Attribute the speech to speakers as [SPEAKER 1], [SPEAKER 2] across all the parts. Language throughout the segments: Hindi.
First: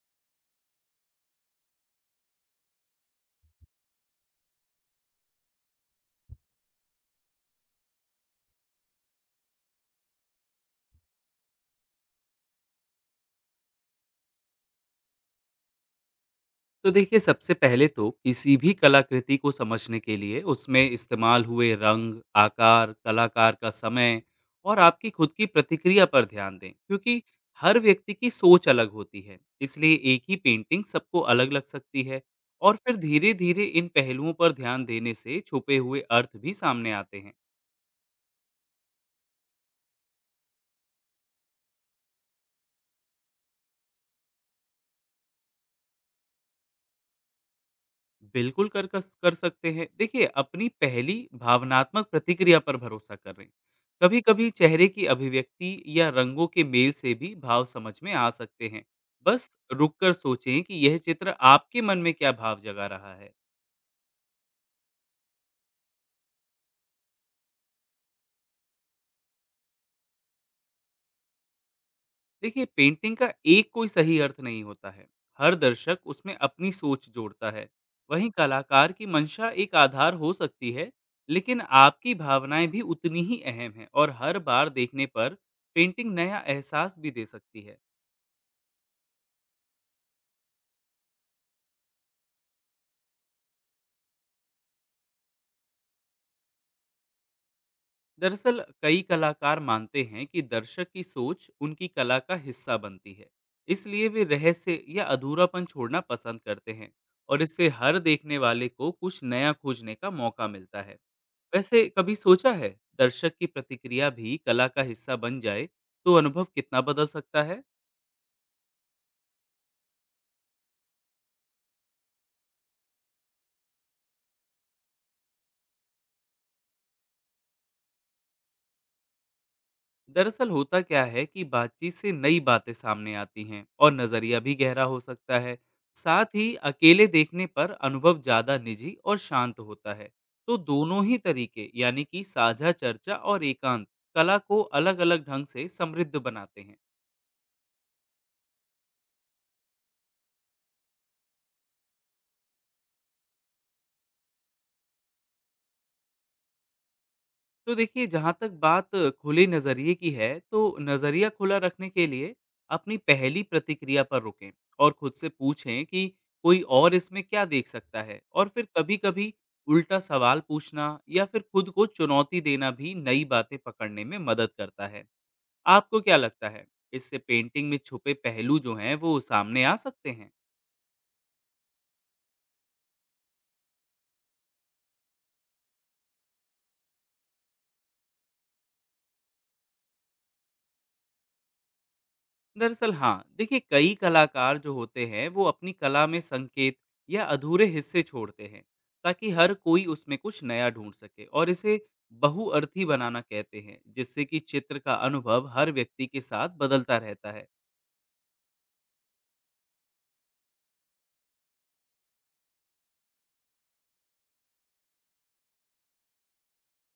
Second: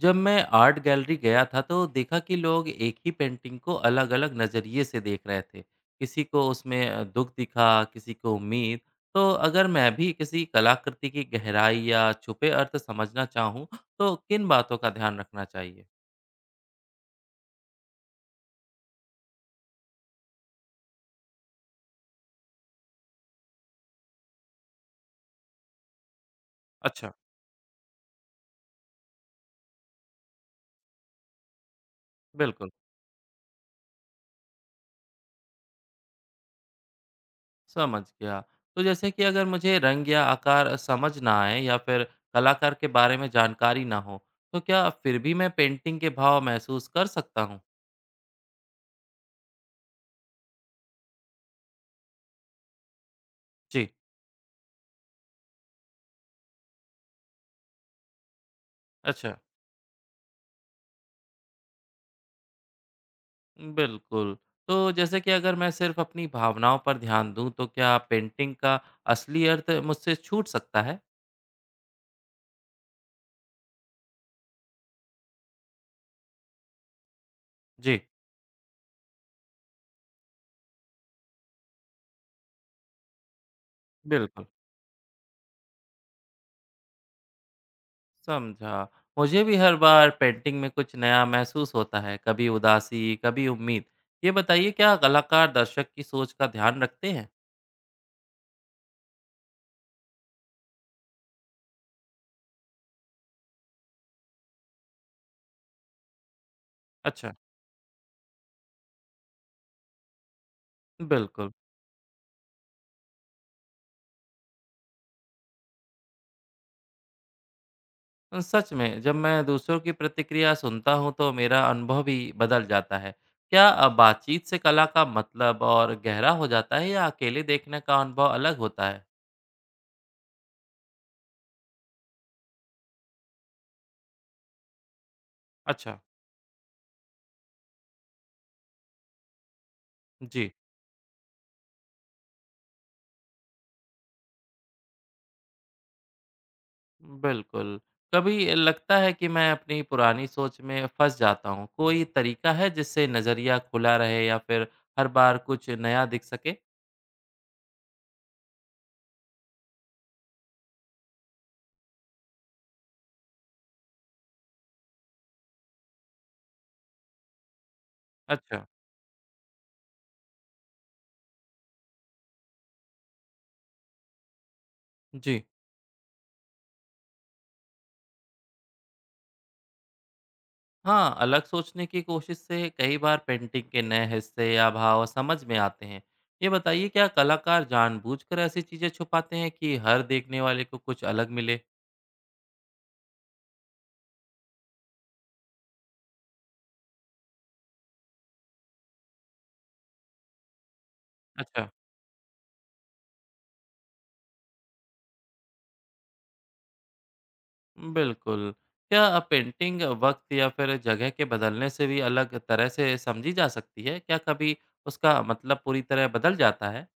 [SPEAKER 1] जब मैं आर्ट गैलरी गया था तो देखा कि लोग एक ही पेंटिंग को अलग अलग नज़रिए से देख रहे थे। किसी को उसमें दुख दिखा, किसी को उम्मीद। तो अगर मैं भी किसी कलाकृति की गहराई या छुपे अर्थ समझना चाहूँ, तो किन बातों का ध्यान रखना चाहिए?
[SPEAKER 2] तो देखिए, सबसे पहले तो किसी भी कलाकृति को समझने के लिए उसमें इस्तेमाल हुए रंग, आकार, कलाकार का समय और आपकी खुद की प्रतिक्रिया पर ध्यान दें।
[SPEAKER 1] अच्छा।
[SPEAKER 2] क्योंकि हर व्यक्ति की सोच अलग होती है, इसलिए एक ही पेंटिंग सबको अलग लग सकती है।
[SPEAKER 1] बिल्कुल।
[SPEAKER 2] और फिर धीरे धीरे इन पहलुओं पर ध्यान देने से छुपे हुए अर्थ भी सामने आते हैं।
[SPEAKER 1] समझ गया। तो जैसे कि अगर मुझे रंग या आकार समझ ना आए, या फिर कलाकार के बारे में जानकारी ना हो, तो क्या फिर भी मैं पेंटिंग के भाव महसूस कर सकता हूँ?
[SPEAKER 2] बिल्कुल कर सकते हैं। देखिए, अपनी पहली भावनात्मक प्रतिक्रिया पर भरोसा करें।
[SPEAKER 1] जी।
[SPEAKER 2] कभी-कभी चेहरे की अभिव्यक्ति या रंगों के मेल से भी भाव समझ में आ सकते हैं।
[SPEAKER 1] अच्छा।
[SPEAKER 2] बस रुक कर सोचें कि यह चित्र आपके मन में क्या भाव जगा रहा है।
[SPEAKER 1] बिल्कुल। तो जैसे कि अगर मैं सिर्फ़ अपनी भावनाओं पर ध्यान दूँ, तो क्या पेंटिंग का असली अर्थ मुझसे छूट सकता है?
[SPEAKER 2] देखिए, पेंटिंग का एक कोई सही अर्थ नहीं होता है। हर दर्शक उसमें अपनी सोच जोड़ता है।
[SPEAKER 1] जी,
[SPEAKER 2] वहीं कलाकार की मंशा एक आधार हो सकती है, लेकिन आपकी भावनाएं भी उतनी ही अहम हैं। और हर
[SPEAKER 1] बिल्कुल,
[SPEAKER 2] बार देखने पर पेंटिंग नया एहसास भी दे सकती है।
[SPEAKER 1] समझा। मुझे भी हर बार पेंटिंग में कुछ नया महसूस होता है, कभी उदासी, कभी उम्मीद। ये बताइए, क्या कलाकार दर्शक की सोच का ध्यान रखते हैं?
[SPEAKER 2] दरअसल कई कलाकार मानते हैं कि दर्शक की सोच उनकी कला का हिस्सा बनती है, इसलिए वे रहस्य या अधूरापन छोड़ना पसंद करते हैं।
[SPEAKER 1] अच्छा।
[SPEAKER 2] और इससे हर देखने वाले को कुछ नया खोजने का मौका मिलता है।
[SPEAKER 1] बिल्कुल।
[SPEAKER 2] वैसे कभी सोचा है, दर्शक की प्रतिक्रिया भी कला का हिस्सा बन जाए तो अनुभव कितना बदल सकता है?
[SPEAKER 1] सच में, जब मैं दूसरों की प्रतिक्रिया सुनता हूँ तो मेरा अनुभव भी बदल जाता है। क्या बातचीत से कला का मतलब और गहरा हो जाता है, या अकेले देखने का अनुभव अलग होता है?
[SPEAKER 2] दरअसल होता क्या है कि बातचीत से नई बातें सामने आती हैं और नजरिया भी गहरा हो सकता है।
[SPEAKER 1] अच्छा।
[SPEAKER 2] साथ ही अकेले देखने पर अनुभव ज्यादा निजी और शांत होता है।
[SPEAKER 1] जी।
[SPEAKER 2] तो दोनों ही तरीके, यानी कि साझा चर्चा और एकांत, कला को अलग-अलग ढंग से समृद्ध बनाते हैं।
[SPEAKER 1] बिल्कुल। कभी लगता है कि मैं अपनी पुरानी सोच में फंस जाता हूँ। कोई तरीका है जिससे नज़रिया खुला रहे, या फिर हर बार कुछ नया दिख सके?
[SPEAKER 2] तो देखिए, जहाँ तक बात खुले नज़रिए की है, तो नज़रिया खुला रखने के लिए अपनी पहली प्रतिक्रिया पर रुकें और खुद से पूछें कि कोई और इसमें क्या देख सकता है। और
[SPEAKER 1] अच्छा।
[SPEAKER 2] फिर कभी-कभी उल्टा सवाल पूछना या फिर खुद को चुनौती देना भी नई बातें पकड़ने में मदद करता है।
[SPEAKER 1] जी
[SPEAKER 2] आपको क्या लगता है, इससे पेंटिंग में छुपे पहलू जो हैं, वो सामने आ सकते हैं?
[SPEAKER 1] हाँ, अलग सोचने की कोशिश से कई बार पेंटिंग के नए हिस्से या भाव समझ में आते हैं। ये बताइए, क्या कलाकार जानबूझकर ऐसी चीजें छुपाते हैं कि हर देखने वाले को कुछ अलग मिले?
[SPEAKER 2] दरअसल हाँ, देखिए, कई कलाकार जो होते हैं वो अपनी कला में संकेत या अधूरे हिस्से छोड़ते हैं, ताकि हर कोई उसमें कुछ नया ढूंढ सके। और
[SPEAKER 1] अच्छा,
[SPEAKER 2] इसे बहुअर्थी बनाना कहते हैं, जिससे कि चित्र का अनुभव हर व्यक्ति के साथ बदलता रहता है।
[SPEAKER 1] बिल्कुल। क्या पेंटिंग वक्त या फिर जगह के बदलने से भी अलग तरह से समझी जा सकती है? क्या कभी उसका मतलब पूरी तरह बदल जाता है?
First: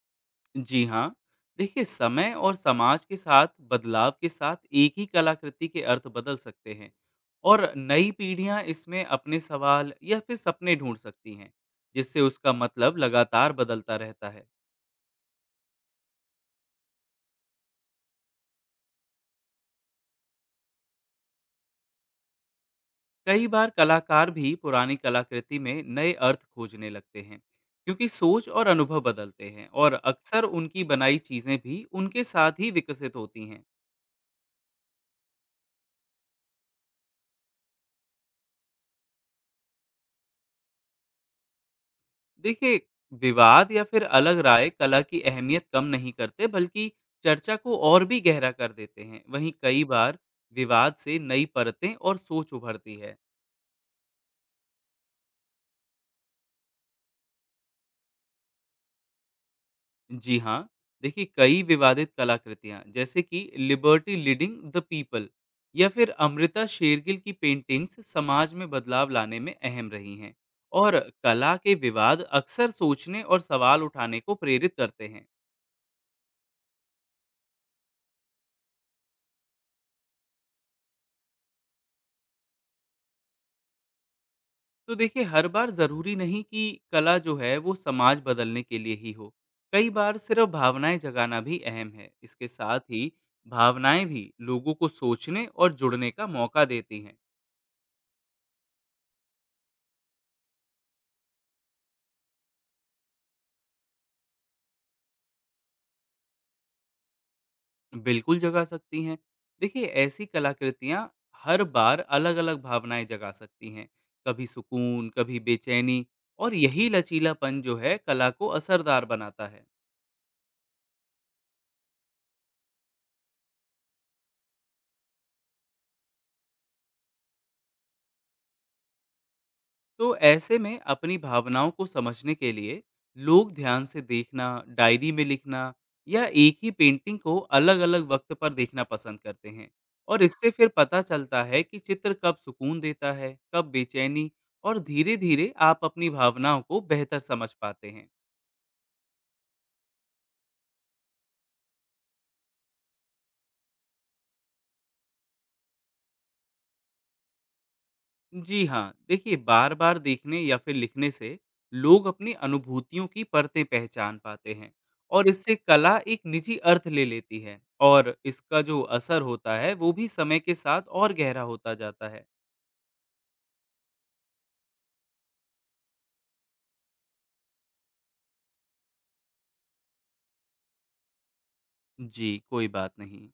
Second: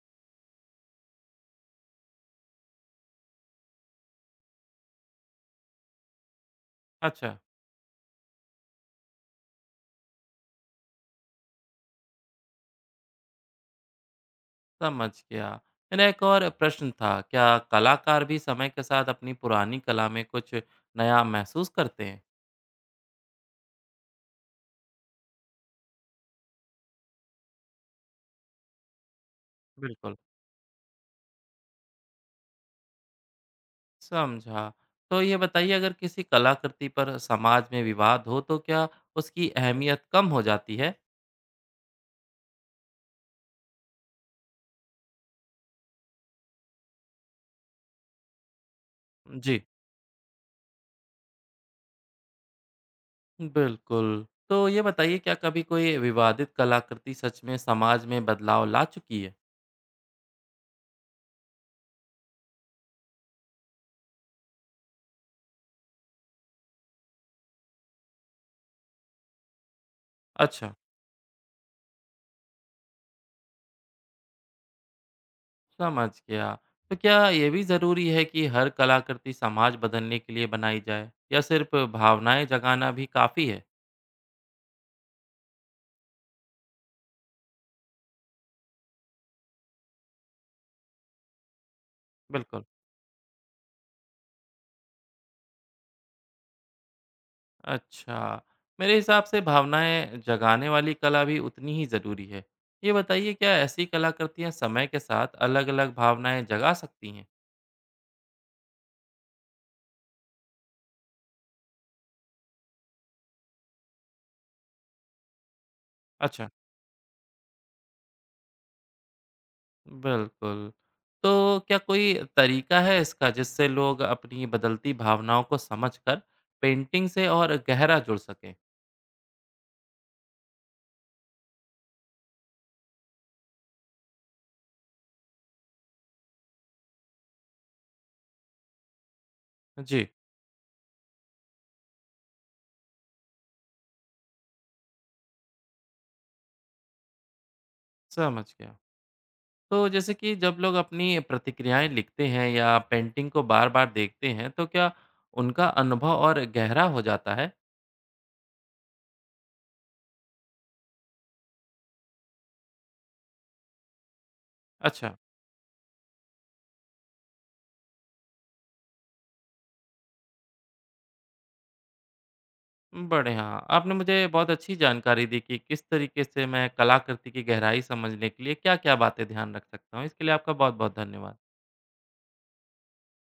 [SPEAKER 2] जी हाँ, देखिए, समय और समाज के साथ बदलाव के साथ एक ही कलाकृति के अर्थ बदल सकते हैं।
[SPEAKER 1] अच्छा,
[SPEAKER 2] और नई पीढ़ियाँ इसमें अपने सवाल या फिर सपने ढूंढ सकती हैं, जिससे उसका मतलब लगातार बदलता रहता है।
[SPEAKER 1] समझ गया। मेरा एक और प्रश्न था, क्या कलाकार भी समय के साथ अपनी पुरानी कला में कुछ नया महसूस करते हैं?
[SPEAKER 2] कई बार कलाकार भी पुरानी कलाकृति में नए अर्थ खोजने लगते हैं, क्योंकि सोच और अनुभव बदलते हैं और
[SPEAKER 1] बिल्कुल।
[SPEAKER 2] अक्सर उनकी बनाई चीजें भी उनके साथ ही विकसित होती हैं।
[SPEAKER 1] समझा। तो ये बताइए, अगर किसी कलाकृति पर समाज में विवाद हो, तो क्या उसकी अहमियत कम हो जाती है?
[SPEAKER 2] देखिए, विवाद या फिर अलग राय कला की अहमियत कम नहीं करते, बल्कि चर्चा को और भी गहरा कर देते हैं। वहीं
[SPEAKER 1] जी।
[SPEAKER 2] कई बार विवाद से नई परतें और सोच उभरती है।
[SPEAKER 1] बिल्कुल। तो ये बताइए, क्या कभी कोई विवादित कलाकृति सच में समाज में बदलाव ला चुकी है?
[SPEAKER 2] जी हाँ, देखिए, कई विवादित कलाकृतियाँ जैसे कि लिबर्टी लीडिंग द पीपल या फिर अमृता शेरगिल की पेंटिंग्स समाज में बदलाव लाने में अहम रही हैं।
[SPEAKER 1] अच्छा,
[SPEAKER 2] और कला के विवाद अक्सर सोचने और सवाल उठाने को प्रेरित करते हैं।
[SPEAKER 1] समझ गया। तो क्या ये भी ज़रूरी है कि हर कलाकृति समाज बदलने के लिए बनाई जाए, या सिर्फ भावनाएं जगाना भी काफ़ी है?
[SPEAKER 2] तो देखिए, हर बार ज़रूरी नहीं कि कला जो है वो समाज बदलने के लिए ही हो। कई बार सिर्फ भावनाएं जगाना भी अहम है। इसके
[SPEAKER 1] बिल्कुल।
[SPEAKER 2] साथ ही भावनाएं भी लोगों को सोचने और जुड़ने का मौका देती हैं।
[SPEAKER 1] अच्छा। मेरे हिसाब से भावनाएं जगाने वाली कला भी उतनी ही ज़रूरी है। ये बताइए, क्या ऐसी कलाकृतियाँ समय के साथ अलग-अलग भावनाएं जगा सकती हैं?
[SPEAKER 2] बिल्कुल जगा सकती हैं। देखिए, ऐसी कलाकृतियाँ हर बार अलग-अलग भावनाएँ जगा सकती हैं। कभी सुकून, कभी बेचैनी।
[SPEAKER 1] अच्छा।
[SPEAKER 2] और यही लचीलापन जो है कला को असरदार बनाता है।
[SPEAKER 1] बिल्कुल। तो क्या कोई तरीका है इसका, जिससे लोग अपनी बदलती भावनाओं को समझकर पेंटिंग से और गहरा जुड़ सकें?
[SPEAKER 2] तो ऐसे में अपनी भावनाओं को समझने के लिए लोग ध्यान से देखना, डायरी में लिखना या एक ही पेंटिंग को अलग-अलग वक्त पर देखना पसंद करते हैं।
[SPEAKER 1] जी।
[SPEAKER 2] और इससे फिर पता चलता है कि चित्र कब सुकून देता है, कब बेचैनी। और धीरे-धीरे आप अपनी भावनाओं को बेहतर समझ पाते हैं।
[SPEAKER 1] समझ गया। तो जैसे कि जब लोग अपनी प्रतिक्रियाएं लिखते हैं या पेंटिंग को बार-बार देखते हैं, तो क्या उनका अनुभव और गहरा हो जाता है?
[SPEAKER 2] जी हाँ, देखिए, बार बार देखने या फिर लिखने से लोग अपनी अनुभूतियों की परतें पहचान पाते हैं।
[SPEAKER 1] अच्छा।
[SPEAKER 2] और इससे कला एक निजी अर्थ ले लेती है। और इसका जो असर होता है वो भी समय के साथ और गहरा होता जाता है।
[SPEAKER 1] बढ़िया। आपने मुझे बहुत अच्छी जानकारी दी कि किस तरीके से मैं कलाकृति की गहराई समझने के लिए क्या-क्या बातें ध्यान रख सकता हूँ। इसके लिए आपका बहुत-बहुत धन्यवाद।
[SPEAKER 2] जी, कोई बात नहीं।